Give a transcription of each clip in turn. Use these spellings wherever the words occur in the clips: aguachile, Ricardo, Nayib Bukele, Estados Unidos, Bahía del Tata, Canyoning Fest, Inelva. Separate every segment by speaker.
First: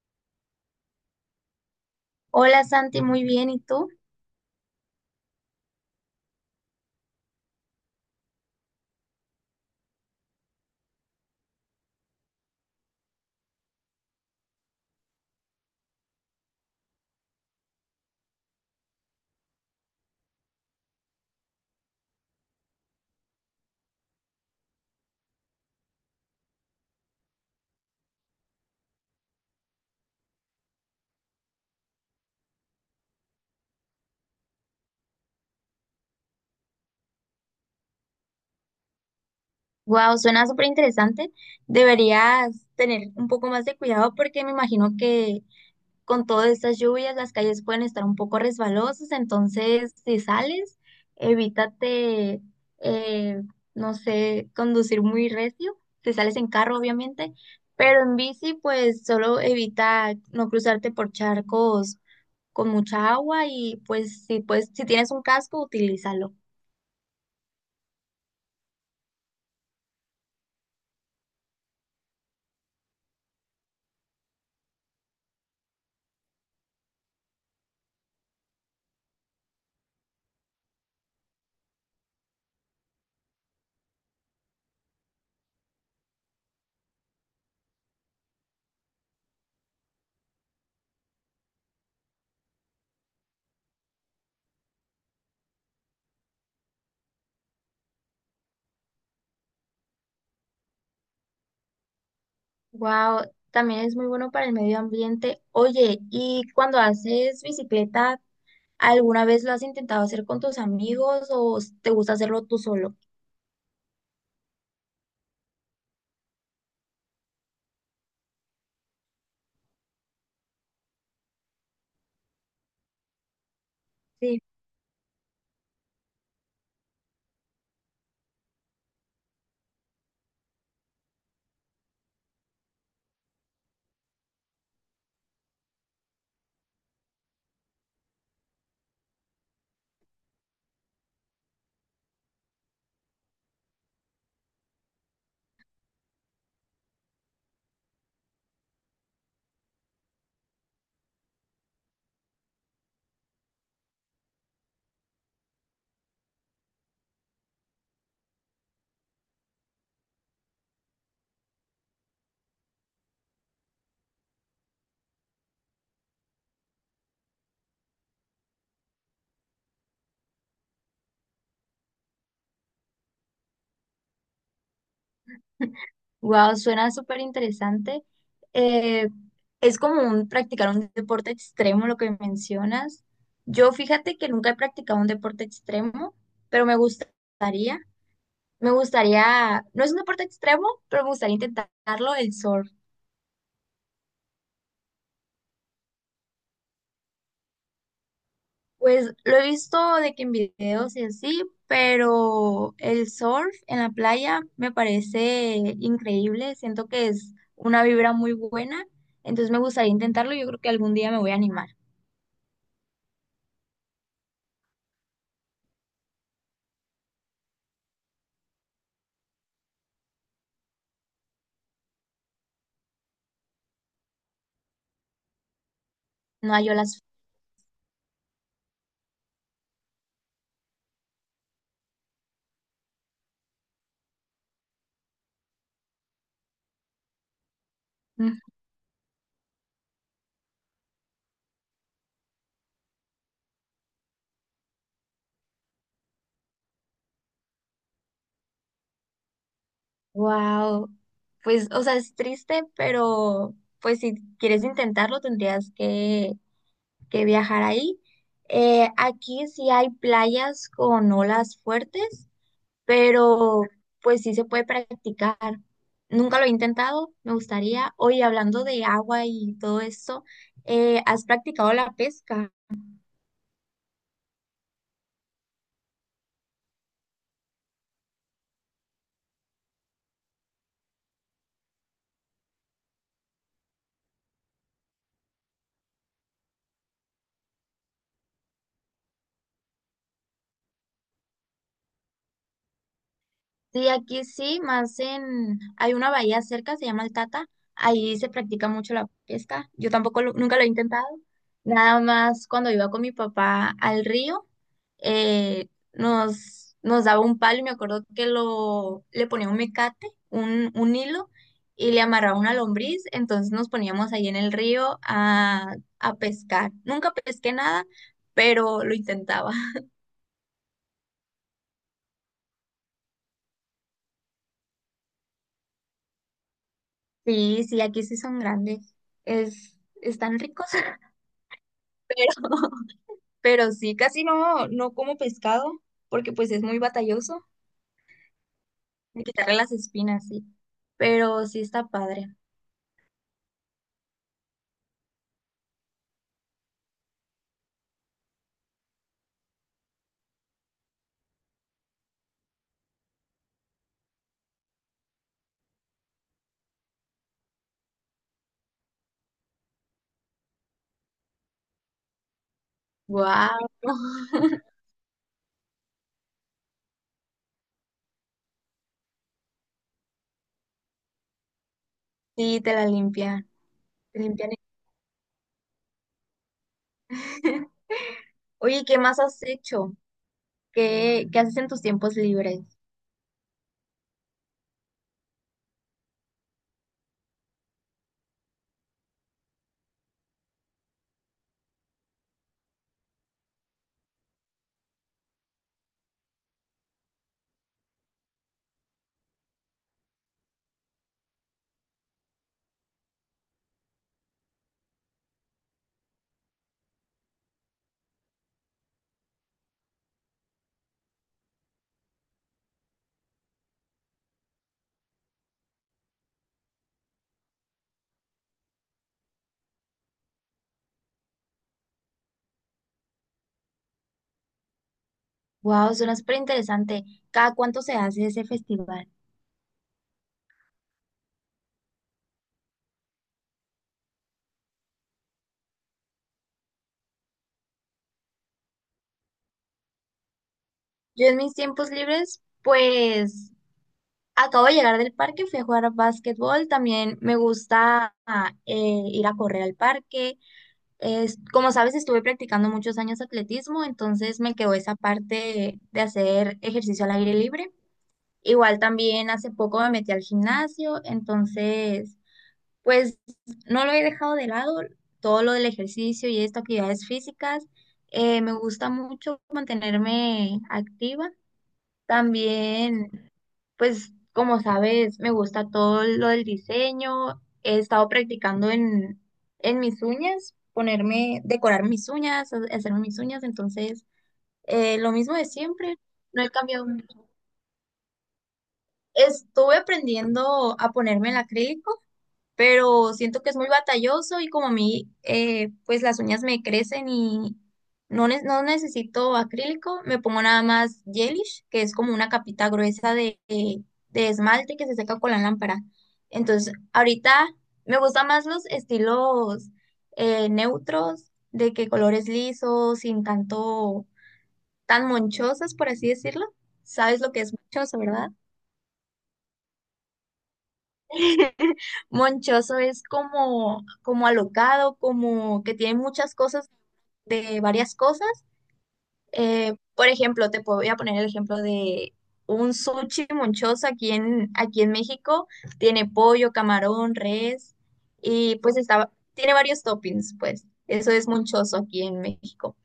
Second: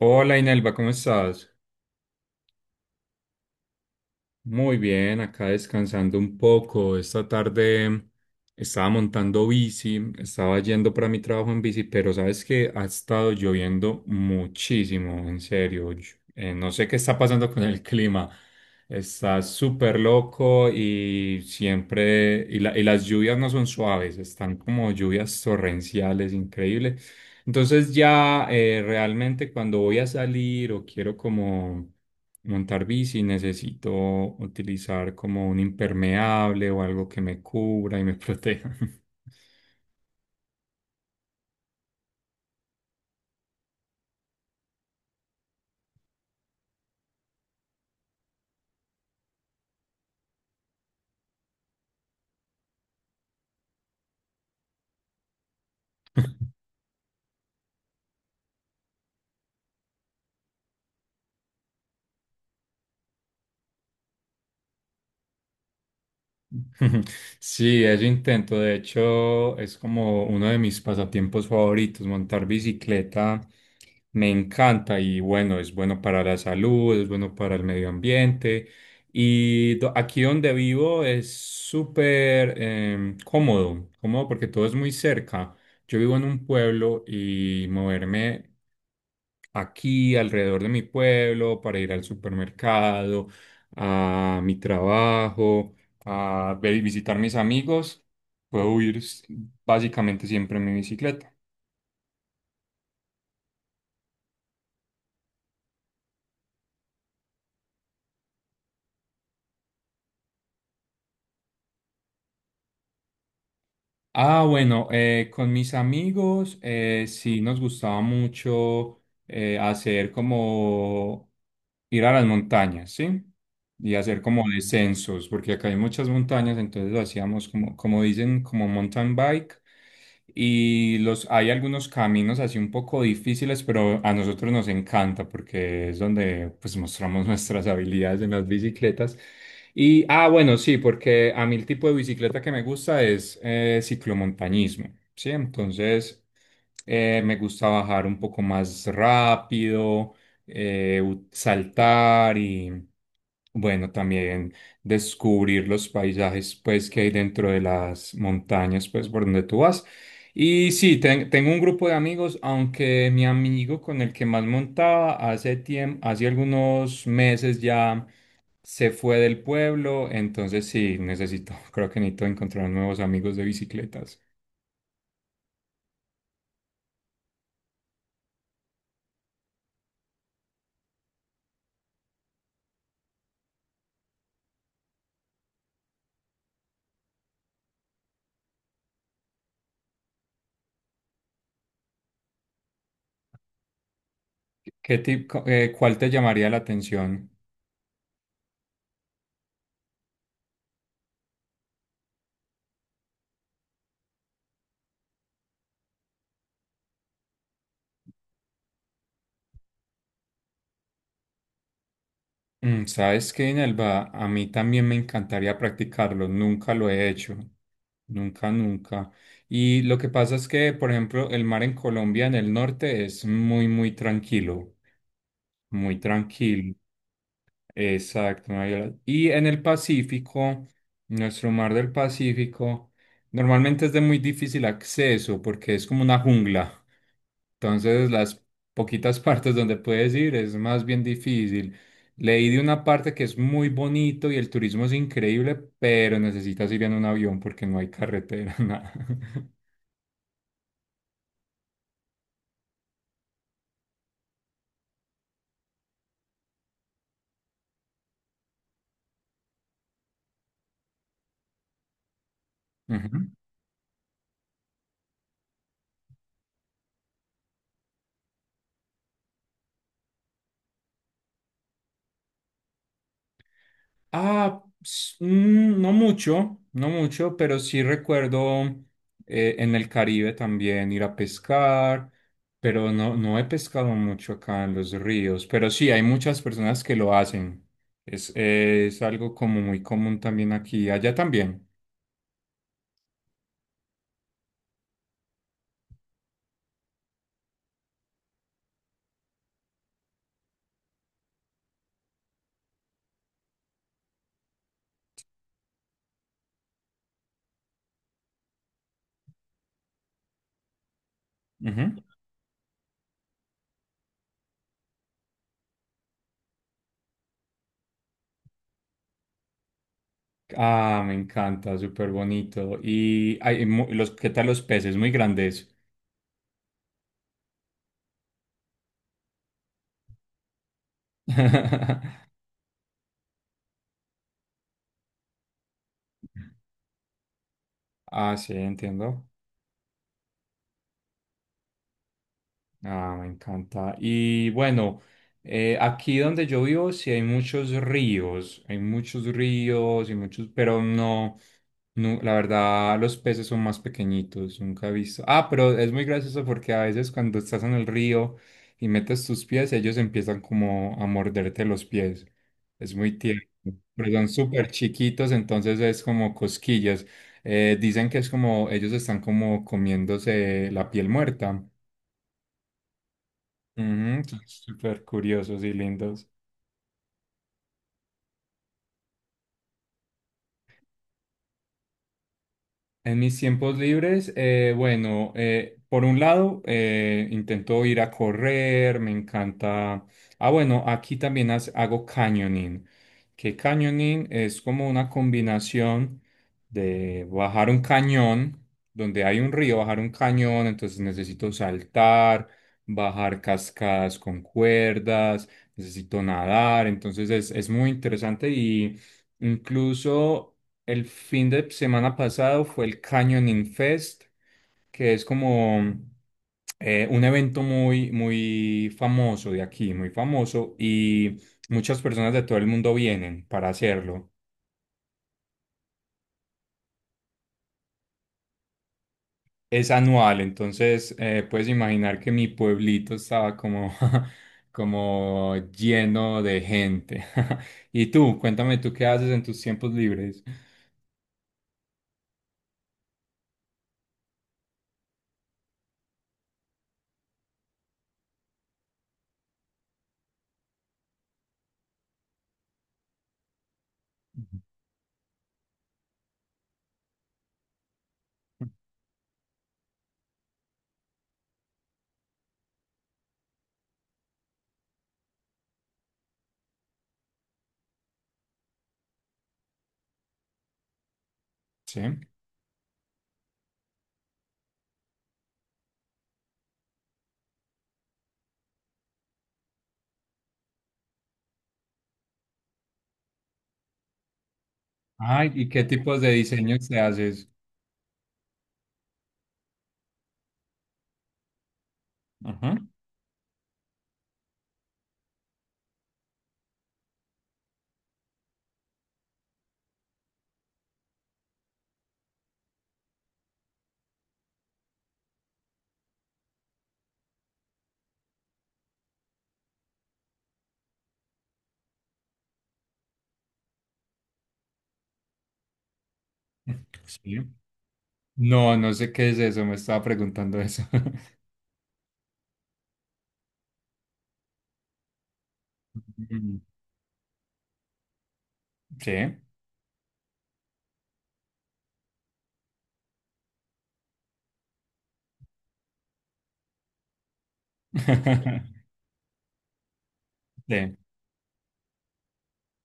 Speaker 1: Hola Inelva, ¿cómo estás?
Speaker 2: Hola Santi, muy bien, ¿y tú?
Speaker 1: Muy bien, acá descansando un poco. Esta tarde estaba montando bici, estaba yendo para mi trabajo en bici, pero sabes que ha estado lloviendo muchísimo, en serio. No sé qué está pasando con el clima. Está súper loco y siempre, y las lluvias no son suaves, están como lluvias torrenciales, increíble. Entonces realmente cuando voy a salir o quiero como montar bici, necesito utilizar como un impermeable o algo que me cubra y me proteja.
Speaker 2: Wow, suena súper interesante. Deberías tener un poco más de cuidado porque me imagino que con todas estas lluvias las calles pueden estar un poco resbalosas, entonces si sales, evítate, eh, no sé, conducir muy recio, si sales en carro obviamente, pero en bici pues solo evita no cruzarte por charcos con mucha agua y pues, si tienes un casco, utilízalo.
Speaker 1: Sí, eso intento. De hecho, es como uno de mis pasatiempos favoritos. Montar bicicleta me encanta y bueno, es bueno para la salud, es bueno para el medio ambiente. Aquí donde vivo es súper cómodo, cómodo porque todo es muy cerca. Yo vivo en un pueblo y moverme aquí alrededor de mi pueblo para ir al supermercado, a mi trabajo, visitar mis amigos, puedo ir s- básicamente siempre en mi bicicleta.
Speaker 2: Wow, también es muy bueno para el medio ambiente. Oye, ¿y cuando haces bicicleta, alguna vez lo has intentado hacer con tus amigos o te gusta hacerlo tú solo?
Speaker 1: Bueno, con mis amigos sí nos gustaba mucho hacer como ir a las montañas, ¿sí? Y hacer
Speaker 2: Sí.
Speaker 1: como descensos, porque acá hay muchas montañas, entonces lo hacíamos como, como dicen, como mountain bike. Hay algunos caminos así un poco difíciles, pero a nosotros nos encanta porque es donde pues mostramos nuestras habilidades en las bicicletas. Sí, porque a mí el tipo de bicicleta que me gusta es ciclomontañismo, ¿sí? Entonces, me gusta bajar un poco más rápido saltar y, bueno, también descubrir los paisajes, pues, que hay dentro de las montañas, pues, por donde tú vas. Y sí, tengo un grupo de amigos, aunque mi amigo con el que más montaba hace tiempo, hace algunos meses ya se fue del pueblo, entonces sí, necesito, creo que necesito encontrar nuevos amigos de bicicletas.
Speaker 2: Wow, suena súper interesante. Eh, es como un, practicar un deporte extremo, lo que mencionas. Yo fíjate que nunca he practicado un deporte extremo, pero me gustaría, no es un deporte extremo, pero me gustaría intentarlo, el surf.
Speaker 1: ¿Qué tipo, cuál te llamaría la atención?
Speaker 2: Pues lo he visto de que en videos y así, pero el surf en la playa me parece increíble. Siento que es una vibra muy buena, entonces me gustaría intentarlo. Yo creo que algún día me voy a animar.
Speaker 1: Mm, ¿sabes qué, Inelva? A mí también me encantaría practicarlo, nunca lo he hecho, nunca, nunca. Y lo que pasa es que, por ejemplo, el mar en Colombia, en el norte, es muy, muy
Speaker 2: No
Speaker 1: tranquilo,
Speaker 2: yo las.
Speaker 1: exacto. no hay- Y en el Pacífico, nuestro mar del Pacífico, normalmente es de muy difícil acceso porque es como una jungla. Entonces, las poquitas partes donde puedes ir es más bien difícil. Leí de una parte que es muy bonito y el turismo es increíble, pero necesitas ir en un avión porque no hay carretera, nada.
Speaker 2: Wow. Pues, o sea, es triste, pero pues si quieres intentarlo tendrías que viajar ahí. Aquí sí hay playas con olas fuertes
Speaker 1: Ujú.
Speaker 2: pero pues sí se puede practicar. Nunca lo he intentado, me gustaría. Oye, hablando de agua y todo esto, ¿has practicado la pesca?
Speaker 1: No mucho, no mucho, pero sí recuerdo en el Caribe también ir a pescar, pero no, no he pescado mucho acá en los ríos, pero sí hay muchas personas que lo hacen. Es algo como muy común también aquí, allá también.
Speaker 2: Sí, aquí sí, más en... Hay una bahía cerca, se llama El Tata, ahí se practica mucho la pesca. Yo tampoco nunca lo he intentado, nada más cuando iba con mi papá al río. Nos daba un palo y me acuerdo que le ponía un mecate, un hilo, y
Speaker 1: Ujú.
Speaker 2: le amarraba una lombriz, entonces nos poníamos ahí en el río a pescar. Nunca pesqué nada, pero lo intentaba.
Speaker 1: Ah, me encanta, súper bonito. ¿Qué tal los peces? Muy grandes.
Speaker 2: Sí, sí, aquí sí son grandes. Es, están ricos, pero, pero sí, casi no, no como pescado, porque pues es muy batalloso
Speaker 1: Ah, sí,
Speaker 2: de
Speaker 1: entiendo.
Speaker 2: quitarle las espinas, sí. Pero sí está padre.
Speaker 1: Ah, me encanta. Y bueno, aquí donde yo vivo sí hay muchos ríos y muchos, pero no, no, la verdad los peces son más pequeñitos, nunca he visto. Ah, pero es muy gracioso porque a veces cuando estás en el río y metes tus pies, ellos empiezan como a morderte los pies. Es muy tierno,
Speaker 2: Wow.
Speaker 1: pero son súper chiquitos, entonces es como cosquillas. Dicen que es como ellos están como comiéndose la piel muerta.
Speaker 2: Sí, te la limpia.
Speaker 1: Ujú, son
Speaker 2: Limpiar.
Speaker 1: súper curiosos y lindos.
Speaker 2: Oye, ¿qué más has hecho? ¿Qué haces en tus tiempos libres?
Speaker 1: En mis tiempos libres, por un lado, intento ir a correr, me encanta. Bueno, Aquí también hago canyoning, que canyoning es como una combinación de bajar un cañón, donde hay un río, bajar un cañón, entonces necesito saltar, bajar cascadas con cuerdas, necesito nadar, entonces es muy interesante y incluso... El fin de semana pasado fue el Canyoning Fest, que es como un evento muy, muy famoso de aquí, muy famoso, y muchas personas de todo el mundo vienen para hacerlo.
Speaker 2: Wow, suena súper interesante. ¿Cada cuánto se hace ese festival?
Speaker 1: Es anual, entonces puedes imaginar que mi pueblito estaba como, como lleno de gente. Y tú, cuéntame tú qué haces en tus tiempos libres.
Speaker 2: Yo en mis tiempos libres, pues acabo de llegar del parque, fui a jugar a básquetbol. También me gusta ir a correr al parque. Como sabes, estuve practicando muchos años atletismo, entonces me quedó esa parte de hacer ejercicio al aire libre. Igual también hace poco me metí al gimnasio, entonces pues no lo he dejado de lado. Todo lo del ejercicio y estas actividades físicas, me gusta mucho mantenerme activa.
Speaker 1: Sí.
Speaker 2: También, pues como sabes, me gusta todo lo del diseño. He estado practicando en mis uñas, ponerme, decorar mis uñas, hacerme mis uñas. Entonces, lo mismo de
Speaker 1: Ay, ¿y qué
Speaker 2: siempre,
Speaker 1: tipos de
Speaker 2: no he cambiado
Speaker 1: diseños te
Speaker 2: mucho.
Speaker 1: haces?
Speaker 2: Estuve aprendiendo a ponerme el acrílico pero siento que es muy batalloso y como a mí, pues las uñas me crecen y no necesito acrílico, me pongo nada más gelish, que es como una capita gruesa de esmalte que se seca con la lámpara. Entonces, ahorita me gustan más los estilos neutros, de que colores lisos, sin tanto, tan monchosos, por así decirlo. ¿Sabes lo
Speaker 1: Sí.
Speaker 2: que es monchoso, verdad?
Speaker 1: No, no sé qué es eso, me estaba preguntando eso.
Speaker 2: Monchoso es como, como alocado, como que tiene muchas
Speaker 1: Mm,
Speaker 2: cosas de varias cosas.
Speaker 1: sí.
Speaker 2: Por ejemplo, voy a poner el ejemplo de un sushi monchoso aquí en México. Tiene pollo, camarón, res y pues está, tiene varios toppings, pues.
Speaker 1: Sí.
Speaker 2: Eso es monchoso aquí en México.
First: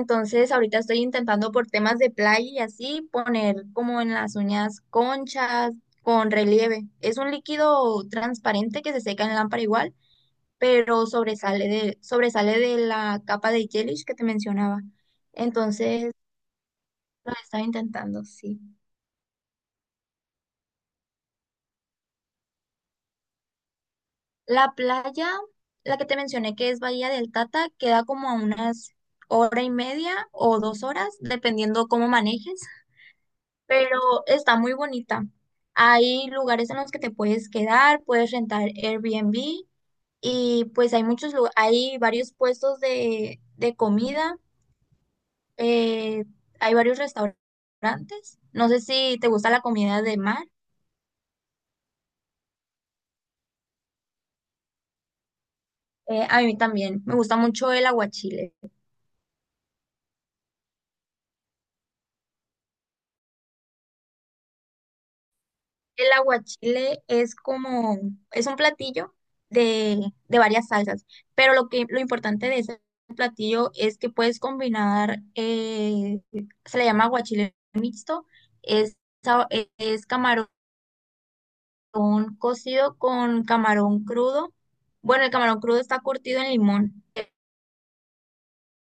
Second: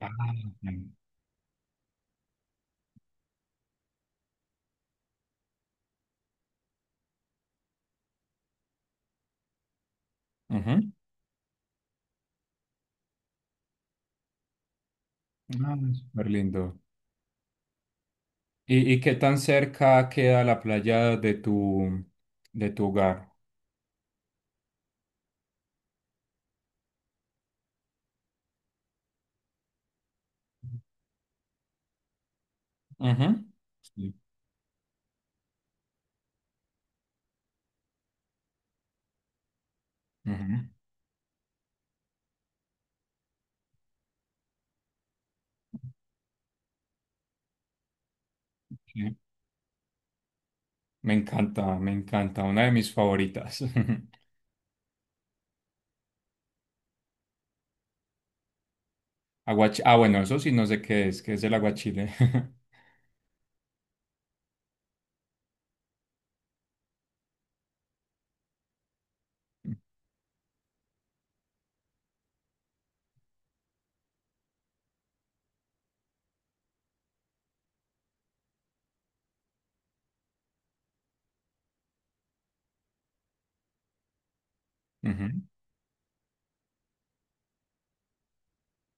Speaker 1: Ah,
Speaker 2: ahorita
Speaker 1: sí.
Speaker 2: estoy intentando por temas de playa y así poner como en las uñas conchas con relieve. Es un líquido transparente que se seca en lámpara igual,
Speaker 1: Ujú.
Speaker 2: pero sobresale de la capa de gelish que te mencionaba.
Speaker 1: Ah,
Speaker 2: Entonces,
Speaker 1: súper lindo.
Speaker 2: lo estaba intentando, sí.
Speaker 1: Y qué tan cerca queda la playa de tu hogar?
Speaker 2: La playa, la que te mencioné que es Bahía del Tata, queda como a unas hora y media o dos horas, dependiendo cómo manejes.
Speaker 1: Ujú.
Speaker 2: Pero
Speaker 1: Sí.
Speaker 2: está muy bonita. Hay lugares en los que te puedes quedar, puedes rentar Airbnb y
Speaker 1: Ujú.
Speaker 2: pues hay hay varios puestos de comida, eh, hay varios restaurantes. No sé
Speaker 1: Sí.
Speaker 2: si te gusta la comida de mar.
Speaker 1: Me encanta, me encanta. Una de mis favoritas.
Speaker 2: A mí también, me gusta mucho el aguachile.
Speaker 1: Eso sí no sé qué es el aguachile.
Speaker 2: El aguachile es como, es un platillo de, de varias salsas, pero lo importante de ese platillo es que puedes combinar, se le llama aguachile mixto, es, sa- es camarón cocido con camarón crudo. Bueno, el
Speaker 1: Ujú.
Speaker 2: camarón crudo está curtido en limón,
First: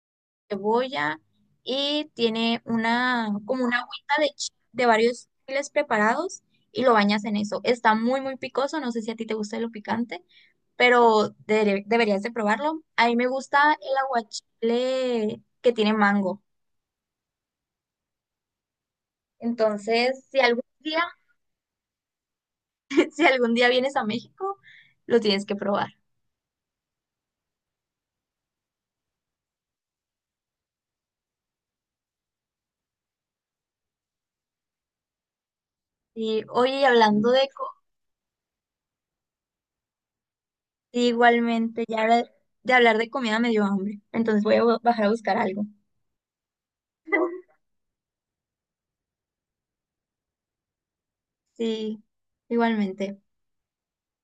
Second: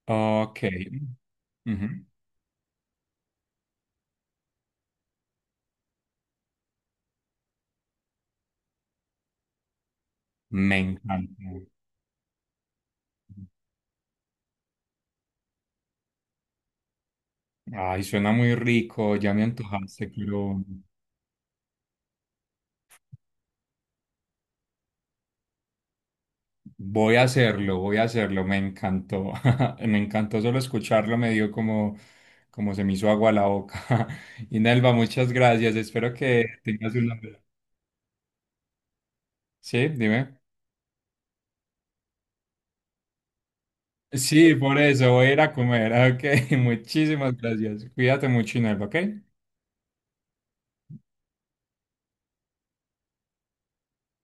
Speaker 1: Ok.
Speaker 2: cebolla
Speaker 1: Ujú.
Speaker 2: y tiene una, como una agüita de varios chiles preparados y lo bañas en eso. Está muy, muy picoso, no sé si a ti te gusta lo picante,
Speaker 1: Me
Speaker 2: pero
Speaker 1: encanta.
Speaker 2: deberías de probarlo. A mí me gusta el aguachile que tiene mango.
Speaker 1: Ay, suena muy rico, ya me antojaste,
Speaker 2: Entonces, si
Speaker 1: pero
Speaker 2: algún día, si algún día vienes a México, lo tienes que probar.
Speaker 1: voy a hacerlo, me encantó, me encantó solo escucharlo, me dio como, como se me hizo agua a la boca. Y Nelva, muchas gracias, espero
Speaker 2: Y
Speaker 1: que
Speaker 2: oye, y
Speaker 1: tengas una... Sí, dime.
Speaker 2: igualmente, de hablar de comida me dio hambre, entonces
Speaker 1: Sí,
Speaker 2: voy a
Speaker 1: por
Speaker 2: bajar
Speaker 1: eso,
Speaker 2: a
Speaker 1: voy a
Speaker 2: buscar
Speaker 1: ir a
Speaker 2: algo.
Speaker 1: comer, ok, muchísimas gracias, cuídate mucho, Inelva, ok.
Speaker 2: Sí, igualmente.